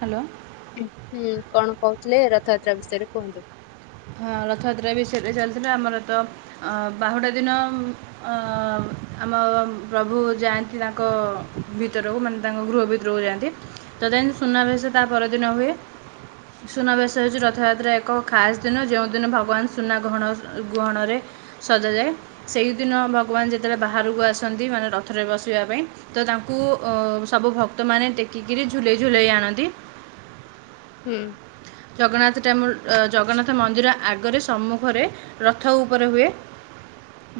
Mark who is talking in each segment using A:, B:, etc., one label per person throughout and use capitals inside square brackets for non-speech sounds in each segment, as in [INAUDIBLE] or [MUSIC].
A: Hello
B: ହୁଁ କଣ କହୁଥିଲେ ରଥଯାତ୍ରା ବିଷୟରେ କୁହନ୍ତୁ,
A: ହଁ ରଥଯାତ୍ରା ବିଷୟରେ ଚାଲିଥିଲା ଆମର ତ ବାହୁଡ଼ା ଦିନ ଆମ ପ୍ରଭୁ ଯାଆନ୍ତି, ତାଙ୍କ ଭିତରକୁ ମାନେ ତାଙ୍କ ଗୃହ ଭିତରକୁ ଯାଆନ୍ତି, ତ ଦେନ ସୁନାବେଶ ତା ପରଦିନ ହୁଏ ସୁନାବେଶ ହେଉଛି, ରଥଯାତ୍ରା ଏକ ଖାସ୍ ଦିନ ଯେଉଁଦିନ ଭଗବାନ ସୁନା ଗହଣ ଗହଣରେ ସଜାଯାଏ, ସେହିଦିନ ଭଗବାନ ଯେତେବେଳେ ବାହାରକୁ ଆସନ୍ତି ମାନେ ରଥରେ ବସିବା ପାଇଁ ତ ତାଙ୍କୁ ସବୁ ଭକ୍ତମାନେ ଟେକିକିରି ଝୁଲେଇ ଝୁଲେଇ ଆଣନ୍ତି
B: ହଁ
A: ଜଗନ୍ନାଥ ଜଗନ୍ନାଥ ମନ୍ଦିର ଆଗରେ ସମ୍ମୁଖରେ ରଥ ଉପରେ ହୁଏ,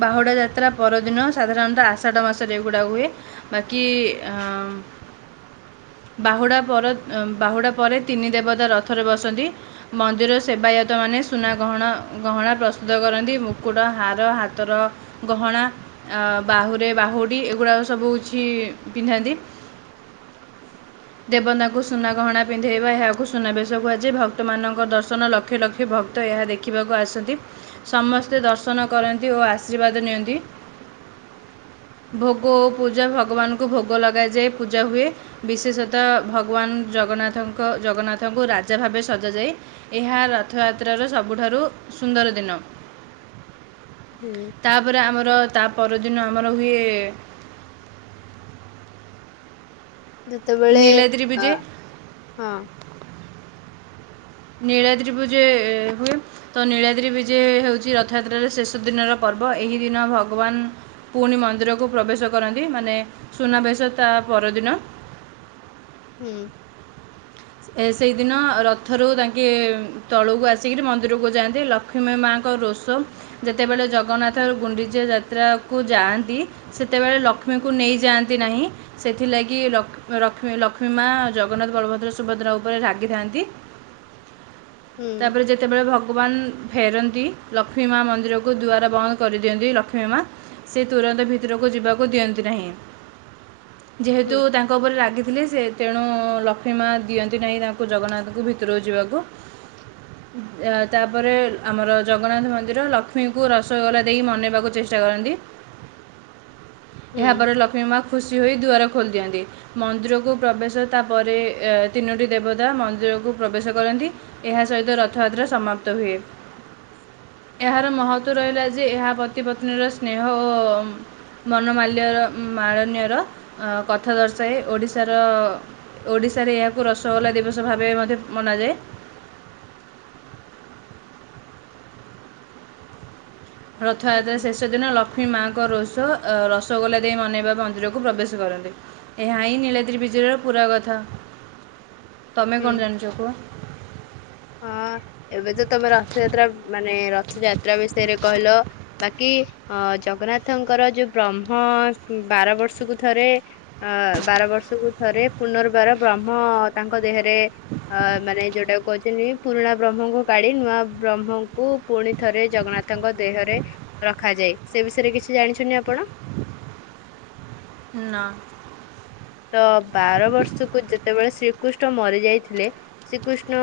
A: ବାହୁଡ଼ା ଯାତ୍ରା ପରଦିନ ସାଧାରଣତଃ ଆଷାଢ ମାସରେ ଏଗୁଡ଼ା ହୁଏ, ବାକି ବାହୁଡ଼ା ପର ବାହୁଡ଼ା ପରେ ତିନି ଦେବତା ରଥ ରଥରେ ବସନ୍ତି ମନ୍ଦିର ସେବାୟତ ମାନେ ସୁନା ଗହଣା ପ୍ରସ୍ତୁତ କରନ୍ତି ମୁକୁଟ, ହାର, ହାତର ଗହଣା, ବାହୁରେ ବାହୁଡ଼ି ଏଗୁଡାକ ସବୁ କିଛି ପିନ୍ଧନ୍ତି, ଦେବତାଙ୍କୁ ସୁନା ଗହଣା ପିନ୍ଧ ଇବା ଏହାକୁ ସୁନାବେଶ କୁହାଯାଏ, ଭକ୍ତ ମାନଙ୍କ ଦର୍ଶନ ଲକ୍ଷ ଲକ୍ଷେ ଭକ୍ତ ଏହା ଦେଖିବାକୁ ଆସନ୍ତି ସମସ୍ତେ ଦର୍ଶନ କରନ୍ତି ଓ ଆଶୀର୍ବାଦ ନିଅନ୍ତି, ଭୋଗ ଓ ପୂଜା ଭଗବାନଙ୍କୁ ଭୋଗ ଲଗାଯାଏ ପୂଜା ହୁଏ, ବିଶେଷତଃ ଭଗବାନ ଜଗନ୍ନାଥଙ୍କ ଜଗନ୍ନାଥଙ୍କୁ ରା ରାଜା ଭାବେ ସଜାଯାଏ ଏହା ରଥଯାତ୍ରାର ସବଠାରୁ ସୁନ୍ଦର ଦିନ।
B: ହୁଁ
A: ତାପରେ ଆମର ତା ପରଦିନ ଆମର ହୁଏ
B: ଯେତେବେଳେ
A: ନୀଳାଦ୍ରି
B: ଅ
A: ବିଜେ
B: ହଁ
A: ନୀଳାଦ୍ରି ବିଜେ ହୁଏ, ତ ନୀଳାଦ୍ରି ପ ବୀଜେ ହେଉଛି ରଥଯାତ୍ରାର ଶେଷ ଦିନର ପର୍ବ ଏହି ଦିନ ଭଗବାନ ପୁଣି ମନ୍ଦିରକୁ ପ୍ରବେଶ କରନ୍ତି, ମାନେ ସୁନାବେଶ ତା ପରଦିନ
B: ହୁଁ
A: ସେଇଦିନ ରଥରୁ ତାଙ୍କେ ତଳକୁ ଆସିକିରି ମନ୍ଦିରକୁ ଯାଆନ୍ତି, ଲକ୍ଷ୍ମୀ ମାଙ୍କ ରୋଷ ଯେତେବେଳେ ଜଗନ୍ନାଥ ଗୁଣ୍ଡିଚ ଯାତ୍ରାକୁ ଯାଆନ୍ତି, ସେତେବେଳେ ଲକ୍ଷ୍ମୀଙ୍କୁ ନେଇଯାଆନ୍ତି, ନାହିଁ, ସେଥିଲାଗି ଲକ୍ଷ୍ମୀ ମା ଜଗନ୍ନାଥ ବଳଭଦ୍ର, ସୁ ସୁଭଦ୍ରା ଉପରେ ରାଗିଥାନ୍ତି [INAUDIBLE]
B: ହୁଁ
A: [INAUDIBLE] ତାପରେ ଯେତେବେଳେ ଭକ୍ତ ଭଗବାନ ଫେରନ୍ତି, ଲକ୍ଷ୍ମୀ ମା ମନ୍ଦିରକୁ ଦୁଆର ବନ୍ଦ କରିଦିଅନ୍ତି ଲକ୍ଷ୍ମୀ ମା ସେ ତୁରନ୍ତ ଭିତରକୁ ଯିବାକୁ ଦିଅନ୍ତି ନାହିଁ। ଯେହେତୁ
B: ହୁଁ
A: ତାଙ୍କ ଉପରେ ରାଗି ଥିଲେ ସେ ତେଣୁ ଲକ୍ଷ୍ମୀମା ଦିଅନ୍ତି ନାହିଁ ତାଙ୍କୁ ଜଗନ୍ନାଥଙ୍କୁ ଭିତରକୁ ଯିବାକୁ ତା ପରେ ଆମର ଜଗନ୍ନାଥ ମନ୍ଦିର ଲକ୍ଷ୍ମୀଙ୍କୁ ରସଗୋଲା ଦେଇ ମନେଇ ବାକୁ ଚେଷ୍ଟା କରନ୍ତି।
B: ହୁଁ
A: ଏହା ପରେ ଲକ୍ଷ୍ମୀ ମା ଖୁସି ହୋଇ ଦୁଆର ଖୋଲିଦିଅନ୍ତି, ମନ୍ଦିରକୁ ପ୍ରବେଶ ତାପରେ ତିନୋଟି ଦେବତା ମନ୍ଦିରକୁ ପ୍ରବେଶ କରନ୍ତି, ଏହା ସହିତ ରଥଯାତ୍ରା ସମାପ୍ତ ହୁଏ, ଏହାର ମହତ୍ଵ ରହିଲା ଯେ ଏହା ପତି ପତ୍ନୀର ସ୍ନେହ ଓ ମନମାଲ୍ୟର ମାଳନ୍ୟର କଥା ଦର୍ଶାଏ ଓଡ଼ିଶାର ଓଡ଼ିଶାରେ ଏହା କୁ ରସଗୋଲା ଦିବସ ଭାବେ ମଧ୍ୟ ମନାଯାଏ। ରଥଯାତ୍ରା
B: ହୁଁ
A: ଶେଷ ଦିନ ଲକ୍ଷ୍ମୀ ମାଙ୍କ ରୋଷ ରସଗୋଲା ଦେଇ ମନେଇବା ମନ୍ଦିରକୁ ପ୍ରବେଶ କରନ୍ତି ଏହା ହିଁ ନୀଳତ୍ରି ବୀଜର ପୁରା କଥା। ତମେ
B: ହୁଁ
A: କଣ ଜାଣିଛ କୁହ?
B: ହଁ ଏବେ ତ ତମେ ରଥଯାତ୍ରା ମାନେ ରଥଯାତ୍ରା ବିଷୟରେ କହିଲ ବାକି ଅ ଜଗନ୍ନାଥଙ୍କର ଯୋଉ ବ୍ରହ୍ମ ବାର ବର୍ଷକୁ ଥରେ ଅ ବାର ବର୍ଷକୁ ଥରେ ପୁନର୍ବାର ବ୍ରହ୍ମ ତାଙ୍କ ଦେହରେ ଅ ମାନେ ଯୋଉଟା କୁ ତିନି ପୁରୁଣା ବ୍ରହ୍ମଙ୍କୁ କାଢ଼ି ନୂଆ ବ୍ରହ୍ମଙ୍କୁ ପୁଣି ଥରେ ଜଗନ୍ନାଥଙ୍କ ଦେହରେ ରଖାଯାଏ ସେ ବିଷୟରେ କିଛି ଜାଣିଛଛନ୍ତି ଆପଣ?
A: ନା।
B: ତ ବାର ବର୍ଷକୁ, ଯେତେବେଳେ ଶ୍ରୀକୃଷ୍ଣ ମରି ଯାଇଥିଲେ, ଶ୍ରୀକୃଷ୍ଣ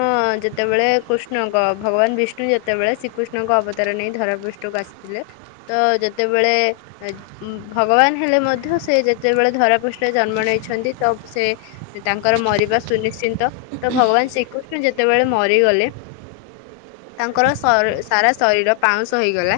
B: ଯେତେବେଳେ କୃଷ୍ଣଙ୍କ ଭଗବାନ ବିଷ୍ଣୁ, ଯେତେବେଳେ ଶ୍ରୀକୃଷ୍ଣଙ୍କ ଅବତାର ନେଇ ଧରା ପୃଷ୍ଠକୁ ଆସିଥିଲେ, ତ ଯେତେବେଳେ ଭଗବାନ ହେଲେ, ମଧ୍ୟ ସେ ଯେତେବେଳେ ଧରାପୃଷ୍ଠରେ ଜନ୍ମ ନେଇ ଛନ୍ତି, ତ ସେ ତାଙ୍କର ମରିବା ସୁନିଶ୍ଚିନ୍ତ, ତ ଭଗବାନ ଶ୍ରୀକୃଷ୍ଣ ଯେତେବେଳେ ମରିଗଲେ, ତାଙ୍କର ସାରା ଶରୀର ପାଉଁଶ ହେଇଗଲା,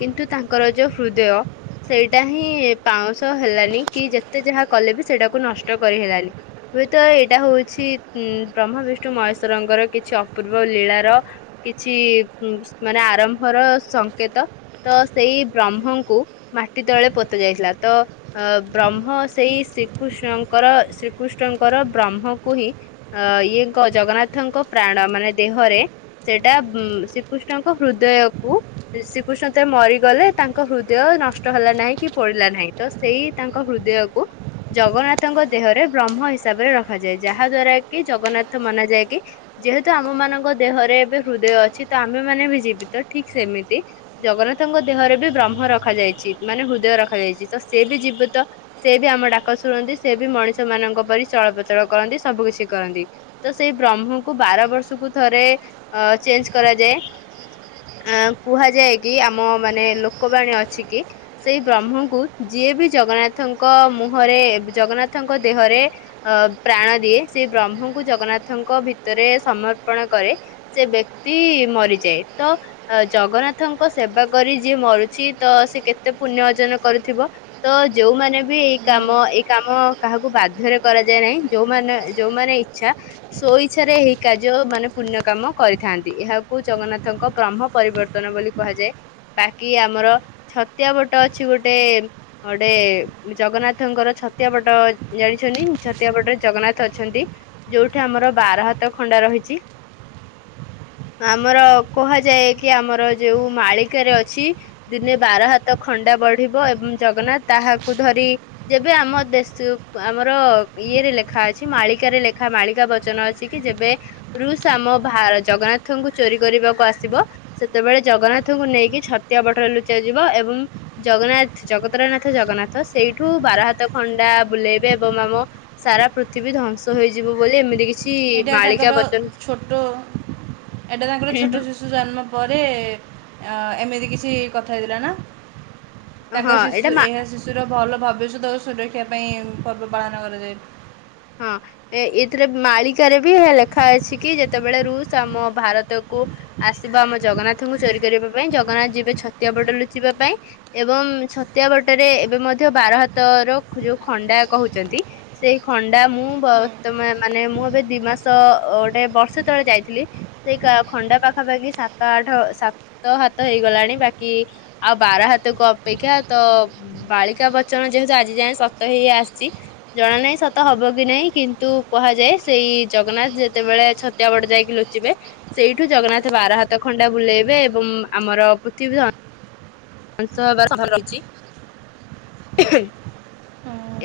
B: କିନ୍ତୁ ତାଙ୍କର ଯୋଉ ହୃଦୟ ସେଇଟା ହିଁ ପାଉଁଶ ହେଲାନି, କି ଯେତେ ଯାହା କଲେ ବି ସେଇଟା କୁ ନଷ୍ଟ କରି ହେଲାନି, ହୁଏତ ଏଇଟା ହଉଛି ଉ ବ୍ରହ୍ମା, ବିଷ୍ଣୁ, ମହେଶ୍ଵରଙ୍କର କିଛି ଅପୂର୍ବ ଲୀଳାର କିଛି ମାନେ ଆରମ୍ଭର ସଂକେତ, ତ ସେଇ ବ୍ରହ୍ମଙ୍କୁ ମାଟି ତଳେ ପୋତା ଯାଇଥିଲା, ତ ବ୍ରହ୍ମ ସେଇ କୃଷ୍ଣଙ୍କର ଶ୍ରୀକୃଷ୍ଣଙ୍କର ବ୍ରହ୍ମକୁ ହିଁ, ଇଏ ଜଗନ୍ନାଥଙ୍କ ପ୍ରାଣ ମାନେ ଦେହରେ ସେଇଟା, ଶ୍ରୀକୃଷ୍ଣଙ୍କ ହୃଦୟକୁ ଶ୍ରୀକୃଷ୍ଣ ତ ମରିଗଲେ, ତାଙ୍କ ହୃଦୟ ନଷ୍ଟ ହେଲା ନାହିଁ, କି ପୋଡିଲା ନାହିଁ, ତ ସେଇ ତାଙ୍କ ହୃଦୟକୁ ଜଗନ୍ନାଥଙ୍କ ଦେହରେ ବ୍ରହ୍ମ ହିସାବରେ ରଖାଯାଏ, ଯାହା ଦ୍ଵାରା କି ଜଗନ୍ନାଥ ମନାଯାଏ କି, ଯେହେତୁ ଆମ ମାନଙ୍କ ଦେହରେ ଏବେ ହୃଦୟ ଅଛି, ତ ଆମେ ମାନେ ବି ଜୀବିତ, ଠିକ ସେମିତି ଜଗନ୍ନାଥଙ୍କ ଦେହରେ ବି ବ୍ରହ୍ମ ରଖାଯାଇଛି, ମାନେ ହୃଦୟ ରଖାଯାଇଛି, ତ ସେ ବି ଜୀବିତ ସେ ବି ଆମ ଡା ଡାକ ଶୁଣନ୍ତି, ସେ ବି ମଣିଷ ମାନଙ୍କ ପରି ଚଳ ପ୍ରଚଳ କରନ୍ତି, ସବୁ କିଛି କରନ୍ତି, ତ ସେଇ ବ୍ରହ୍ମକୁ ବାର ବର୍ଷକୁ ଥରେ ଅ ଚେଞ୍ଜ କରାଯାଏ, ଅ କୁହାଯାଏ କି ଆମ ମାନେ ଲୋକବାଣୀ ଅଛି, କି ସେଇ ବ୍ରହ୍ମକୁ ଯିଏ ବି ଜଗନ୍ନାଥଙ୍କ ମୁ ମୁହଁରେ ଜଗନ୍ନାଥଙ୍କ ଦେହରେ ଅ ପ୍ରାଣ ଦିଏ, ସେ ବ୍ରହ୍ମଙ୍କୁ ଜଗନ୍ନାଥଙ୍କ ଭିତରେ ସମର୍ପଣ କରେ, ସେ ବ୍ୟକ୍ତି ମରିଯାଏ, ତ ଜଗନ୍ନାଥଙ୍କ ସେବା କରି ଯିଏ ମରୁଛି, ତ ସେ କେତେ ପୁଣ୍ୟ ଅର୍ଜନ କରୁଥିବ, ତ ଯୋଉମାନେ ବି ଏଇ କାମ ଏ କାମ କାହାକୁ ବାଧ୍ୟରେ କରାଯାଏ ନାହିଁ, ଯୋଉମାନେ, ଯୋଉମାନେ ଇଚ୍ଛା ସୋ ଇଚ୍ଛାରେ ଏହି କାର୍ଯ୍ୟ ମାନେ ପୁଣ୍ୟ କାମ କରିଥାନ୍ତି, ଏହାକୁ ଜଗନ୍ନାଥଙ୍କ ବ୍ରହ୍ମ ପରିବର୍ତ୍ତନ ବୋଲି କୁହାଯାଏ, ବାକି ଆମର ଛତିଆ ବଟ ଅଛି ଗୋଟେ, ଗୋଟେ ଜଗନ୍ନାଥ ଙ୍କର ଛତିଆ ବଟ ଜାଣିଛନ୍ତି, ଛତିଆ ବଟରେ ଜଗନ୍ନାଥ ଅଛନ୍ତି, ଯୋଉଠି ଆମର ବାର ହାତ ଖଣ୍ଡା ରହିଛି, ଆମର କୁହାଯାଏ କି ଆମର ଯୋଉ ମାଳିକାରେ ଅଛି, ଦିନେ ବାର ହାତ ଖଣ୍ଡା ବଢିବ ଏବଂ ଜଗନ୍ନାଥ ତାହାକୁ ଧରି ଯେବେ ଆମ ଦେଶ ଆମର ଇଏରେ ଲେଖା ଅଛି, ମାଳିକାରେ ଲେଖା ମାଳିକା ବଚନ ଅଛି କି ଯେବେ ରୁଷ ଆମ ଭାର ଜଗନ୍ନାଥଙ୍କୁ ଚୋରି କରିବାକୁ ଆସିବ, ସେତେବେଳେ ଜଗନ୍ନାଥଙ୍କୁ ନେଇକି ଛତିଆ ବଟରେ ଲୁଚା ଯିବ ଏବଂ ଜଗନ୍ନାଥ ଜଗତରନାଥ ଜଗନ୍ନାଥ ସେଇଠୁ ବାର ହାତ ଖଣ୍ଡା ବୁଲେଇବେ ଏବଂ ଆମ ସାରା ପୃଥିବୀ ଧ୍ୱଂସ ହୋଇଯିବ ବୋଲି ଏମିତି କି
A: ଏଇଟା ତାଙ୍କର ଛୋଟ, ଏଇଟା ତାଙ୍କର ଛୋଟ ଶିଶୁ ଜନ୍ମ ପରେ ଏମିତି କିଛି କଥା ହେଇଥିଲା, ନା।
B: ହଁ
A: ତାଙ୍କ
B: ଏଇଟା
A: ଶିଶୁ,
B: ମା
A: ଏହା ଶିଶୁର ଭଲ ଭବିଷ୍ୟତ ଓ ସୁରକ୍ଷା ପାଇଁ ପର୍ବ ପାଳନ କରାଯାଏ।
B: ହଁ, ଏ ଏଥିରେ ମାଳିକାରେ ବି ଲେଖା ଅଛି, କି ଯେତେବେଳେ ରୁଷ ଆମ ଭାରତକୁ ଆସିବ, ଆମ ଜଗନ୍ନାଥଙ୍କୁ ଚୋରି କରିବା ପାଇଁ, ଜଗନ୍ନାଥ ଯିବେ ଛତିଆ ବଟ ଲୁଚିବା ପାଇଁ ଏବଂ ଛତିଆ ବଟରେ ଏବେ ମଧ୍ୟ ବାର ହାତ ର ଯୋଉ ଖଣ୍ଡା କହୁଛନ୍ତି, ସେଇ ଖଣ୍ଡା ମୁଁ ବର୍ତ୍ତ ମାନେ ମୁଁ ଏବେ ଦି ମାସ ଗୋଟେ ବର୍ଷେ ତଳେ ଯାଇଥିଲି, ସେଇ ଖଣ୍ଡା ପାଖାପାଖି ସାତ, ଆଠ ସାତ ହାତ ହେଇଗଲାଣି, ବାକି ଆଉ ବାର ହାତ କୁ ଅପେକ୍ଷା ତ ବାଳିକା ବଚନ ଯେହେତୁ ଆଜି ଯାଏ ସତ ହେଇ ଆସିଛି ଜଣା ନାହିଁ ତ ତ ହବ କି ନାହିଁ, କିନ୍ତୁ କୁହାଯାଏ ସେଇ ଜଗନ୍ନାଥ ଯେତେବେଳେ ଛତିଆ ବଟ ଯାଇକି ଲୁଚିବେ, ସେଇଠୁ ଜଗନ୍ନାଥ ବାର ହାତ ଖଣ୍ଡା ବୁଲେଇବେ ଏବଂ ଆମର ପୃଥିବୀ ଧ୍ୱ ମାଂସ ହେବାର ସମ୍ଭାବନା ରହିଛି।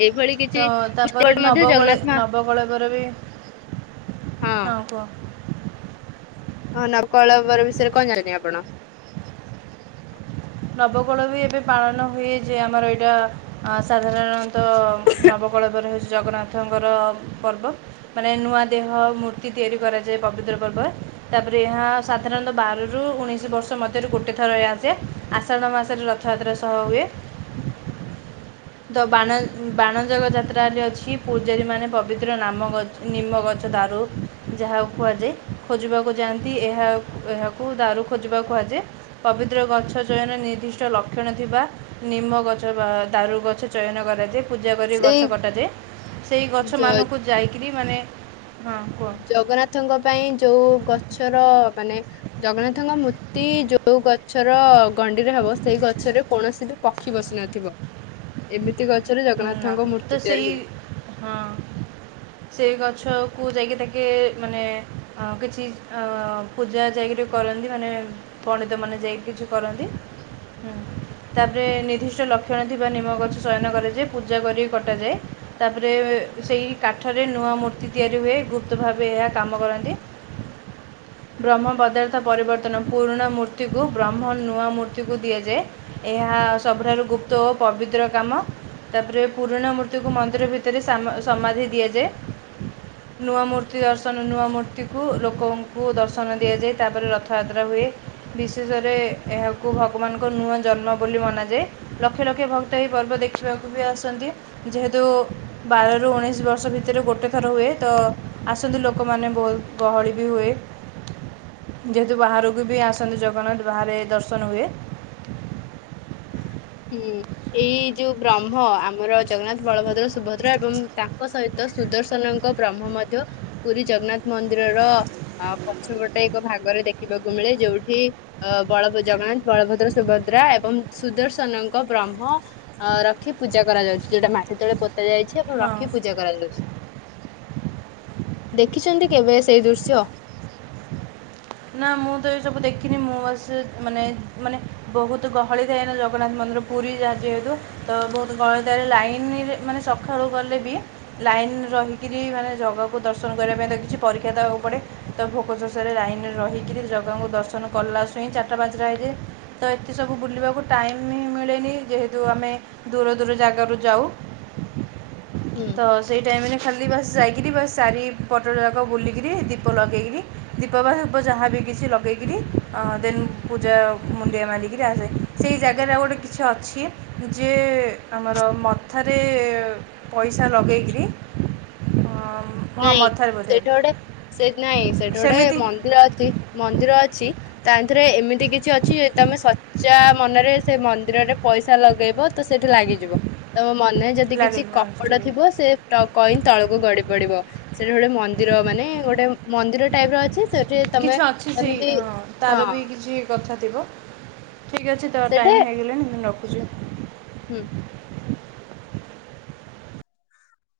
B: ଏଇଭଳି କିଛି
A: ତ ତାପରେ
B: [UNINTELLIGIBLE] ମଧ୍ୟ
A: ନବକଳେ
B: ଜଗନ୍ନାଥ ମା
A: ନବକଳେବର ବି ହଁ, କୁହ।
B: ଅ ନ କଳେବର ବିଷୟ ରେ କଣ ଜାଣିଛନ୍ତି, ଆପଣ?
A: ନବକୋଳ ବି ଏବେ ପାଳନ ହୁଏ, ଯେ ଆମର ଏଇଟା ସାଧାରଣତଃ ନବକଳେବର ହେଉଛି, ଜଗନ୍ନାଥଙ୍କର ପର୍ବ ମାନେ ନୂଆ ଦେହ ମୂର୍ତ୍ତି ତିଆରି କରାଯାଏ, ପବିତ୍ର ପର୍ବ ତାପରେ ଏହା ସାଧାରଣତଃ ବାରରୁ, ଉଣେଇଶ ବର୍ଷ ମଧ୍ୟରୁ ଗୋଟେ ଥର ଏ ଆସେ। ଆଷାଢ ମାସରେ ରଥଯାତ୍ରା ସହ ହୁଏ। ଦ ବାଣଜାଗ ଯାତ୍ରାରେ ଅଛି, ପୂଜାରୀମାନେ ପବିତ୍ର ନାମ ଗଛ, ନିମ୍ମ ଗଛ ଦାରୁ ଯାହାକୁ କୁହାଯାଏ, ଖୋଜିବାକୁ ଯାଆନ୍ତି, ଏହା ଏହାକୁ ଦାରୁ ଖୋଜିବା କୁହାଯାଏ, ପବିତ୍ର ଗଛ ଚୟନ ନିର୍ଦ୍ଦିଷ୍ଟ ଲକ୍ଷଣ ଥିବା ନିମ ଗଛ ବା ଦାରୁଗଛ ଛ ଚୟନ କରାଯାଏ। ପୂଜା କରି
B: ସେଇ
A: ଗଛ କଟାଯାଏ, ସେଇ
B: ଜ
A: ଗଛମାନଙ୍କୁ ଯାଇକିରି ମାନେ ହଁ କୁହ
B: ଜଗନ୍ନାଥଙ୍କ ପାଇଁ ଯୋଉ ଗଛର ମାନେ ଜଗନ୍ନାଥଙ୍କ ମୂର୍ତ୍ତି ଯୋଉ ଗଛର ଗଣ୍ଡିରେ ହବ, ସେଇ ଗଛରେ କୌଣସି ବି ପକ୍ଷୀ ବସି ନଥିବ, ଏମିତି ଗଛ ଗଛରେ
A: ନା
B: ଜଗନ୍ନାଥଙ୍କ ମୂର୍ତ୍ତି
A: ତ
B: ତିଆରି
A: ସେଇ
B: ହୁଏ।
A: ହଁ ସେ ଗଛକୁ ଯାଇକି ତାକେ ମାନେ କିଛି ପୂଜା ଯାଇକିରି କରନ୍ତି, ମାନେ ପଣ୍ଡିତମାନେ ଯାଇକି କିଛି କରନ୍ତି, ହିଁ ତାପରେ ନିର୍ଦ୍ଦିଷ୍ଟ ଲକ୍ଷଣ ଥିବା ନିମ ଗଛ ଚୟନ କରାଯାଏ। ପୂଜା କରିକି କଟାଯାଏ, ତାପରେ ସେଇ କାଠରେ ନୂଆ ମୂର୍ତ୍ତି ତିଆରି ହୁଏ, ଗୁପ୍ତ ଭାବେ ଏହା କାମ କରନ୍ତି, ବ୍ରହ୍ମ ପଦାର୍ଥ ପରିବର୍ତ୍ତନ ପୁରୁଣା ମୂର୍ତ୍ତିକୁ ବ୍ରହ୍ମ ନୂଆ ମୂର୍ତ୍ତିକୁ ଦିଆଯାଏ, ଏହା ସବୁଠାରୁ ଗୁପ୍ତ ଓ ପବିତ୍ର କାମ। ତାପରେ ପୁରୁଣା ମୂର୍ତ୍ତିକୁ ମନ୍ଦିର ଭିତରେ ସମାଧି ଦିଆଯାଏ, ନୂଆ ମୂର୍ତ୍ତି ଦର୍ଶନ ନୂଆ ମୂର୍ତ୍ତିକୁ ଲୋକଙ୍କୁ ଦର୍ଶନ ଦିଆଯାଏ, ତାପରେ ରଥଯାତ୍ରା ହୁଏ, ବିଶେଷରେ ଏହାକୁ ଭଗବାନଙ୍କ ନୂଆ ଜନ୍ମ ବୋଲି ମନାଯାଏ, ଲକ୍ଷ ଲକ୍ଷ ଭକ୍ତ ଏହି ପର୍ବ ଦେଖିବାକୁ ବି ଆସନ୍ତି ଯେହେତୁ ବାରରୁ ଉଣେଇଶ ବର୍ଷ ଭିତରେ ଗୋଟେ ଥର ହୁଏ, ତ ଆସନ୍ତି ଲୋକମାନେ ବହୁତ ଗହଳି ବି ହୁଏ, ଯେହେତୁ ବାହାରକୁ ବି ଆସନ୍ତି, ଜଗନ୍ନାଥ ବାହାରେ ଦର୍ଶନ ହୁଏ।
B: ହୁଁ, ଏଇ ଯୋଉ ବ୍ରହ୍ମ, ଆମର ଜଗନ୍ନାଥ ବଳଭଦ୍ର ସୁଭଦ୍ରା ଏବଂ ତାଙ୍କ ସହିତ ସୁଦର୍ଶନଙ୍କ ବ୍ରହ୍ମ ମଧ୍ୟ ପୁରୀ ଜଗନ୍ନାଥ ମନ୍ଦିରର ପଛପଟେ ଏକ ଭାଗରେ ଦେଖିବାକୁ ମିଳେ, ଯୋଉଠି ବଳ ଜଗନ୍ନାଥ, ବଳଭଦ୍ର, ସୁଭଦ୍ରା ଏବଂ ସୁଦର୍ଶନଙ୍କ ବ୍ରହ୍ମ ଅ ରଖି ପୂଜା କରାଯାଉଛି, ଯୋଉଟା ମାଟି ତଳେ ପୋ ଯାଇଛି, ଆଉ ପୁଣି
A: ହଁ
B: ରଖି ପୂଜା କରାଯାଉଛି। ଦେଖିଛନ୍ତି କେବେ ସେଇ ଦୃଶ୍ୟ?
A: ନା, ମୁଁ ତ ଏ ସବୁ ଦେଖିନି, ମୁଁ ବାସ ମାନେ, ମାନେ ବହୁତ ଗହଳି ଥାଏ, ନା ଜଗନ୍ନାଥ ମନ୍ଦିର ପୁରୀ ଯାହା ଯେହେତୁ ତ ବହୁତ ଗହଳି ଥାଏ, ଲାଇନରେ ମାନେ ସକାଳୁ ଗଲେ ବି ଲାଇନ ରହିକିରି ମାନେ ଜଗାକୁ ଦର୍ଶନ କରିବା ପାଇଁ ତ କିଛି ପରୀକ୍ଷା ଦେବାକୁ ପଡ଼େ, ତ ଭୋକ ଶୋଷ ରେ ଲାଇନ ରହିକିରି ଜଗାଙ୍କୁ ଦର୍ଶନ କଲାସୁଇଁ ଚାରିଟା, ପାଞ୍ଚଟା ହେଇଯାଏ, ତ ଏତ ସବୁ ବୁଲିବାକୁ ଟାଇମ୍ ହିଁ ମିଳେନି, ଯେହେତୁ ଆମେ ଦୂର, ଦୂର ଜାଗାରୁ ଯାଉ।
B: ହୁଁ।
A: ତ ସେଇ ଟାଇମ ରେ ଖାଲି ବାସ୍ ଯାଇକିରି ବସ୍ ଚାରି ପଟ ଯାକ ବୁଲିକିରି ଦୀପ ଲଗେଇକିରି ଦୀପ ବାହା ପ ଯାହା ବି କିଛି ଲଗେଇକିରି ଅ ଦେନ୍ ପୂଜା ମୁଣ୍ଡିଆ ମାରିକିରି ଆସଯାଏ ସେଇ ଜାଗାରେ ଆଉ ଗୋଟେ କିଛି ଅଛି ଯିଏ ଆମର ମଥାରେ ପଇସା ଲଗେଇକିରି ଅ
B: ନାଇଁ ସେଇଠି ଗୋଟେ ସେ ନାଇଁ ସେଇଠି ଗୋଟେ
A: ସେମିତି
B: ମନ୍ଦିର ଅ ଛି ମନ୍ଦିର ଅଛି ତା ରେ ଏମିତି କିଛି ଅଛି ତମେ ସଚା ମନରେ ସେ ମନ୍ଦିରରେ ପଇସା ଲଗେଇବ ତ ସେଇଠି ଲାଗିଯିବ ତମ ମନରେ ଯଦି କିଛି କପଟ
A: ଲାଗିଲି
B: ଥିବ ସେ ପ କଏନ ତଳକୁ ଗଡି ପଡ଼ିବ। ସେଇଠି ଗୋଟେ ମନ୍ଦିର ମାନେ ଗୋଟେ ମନ୍ଦିର ଟାଇପର ଅଛି ସେ
A: କିଛି ଅଛି ସେଇ ଅଁ ତାର ବି କିଛି କଥା ଥିବ। ଠିକ ଅଛି ତ
B: ସେଠି
A: ଟାଇମ ହେଇ ଗଲାଣି ମୁଁ ର ରଖୁଚି
B: ହୁଁ।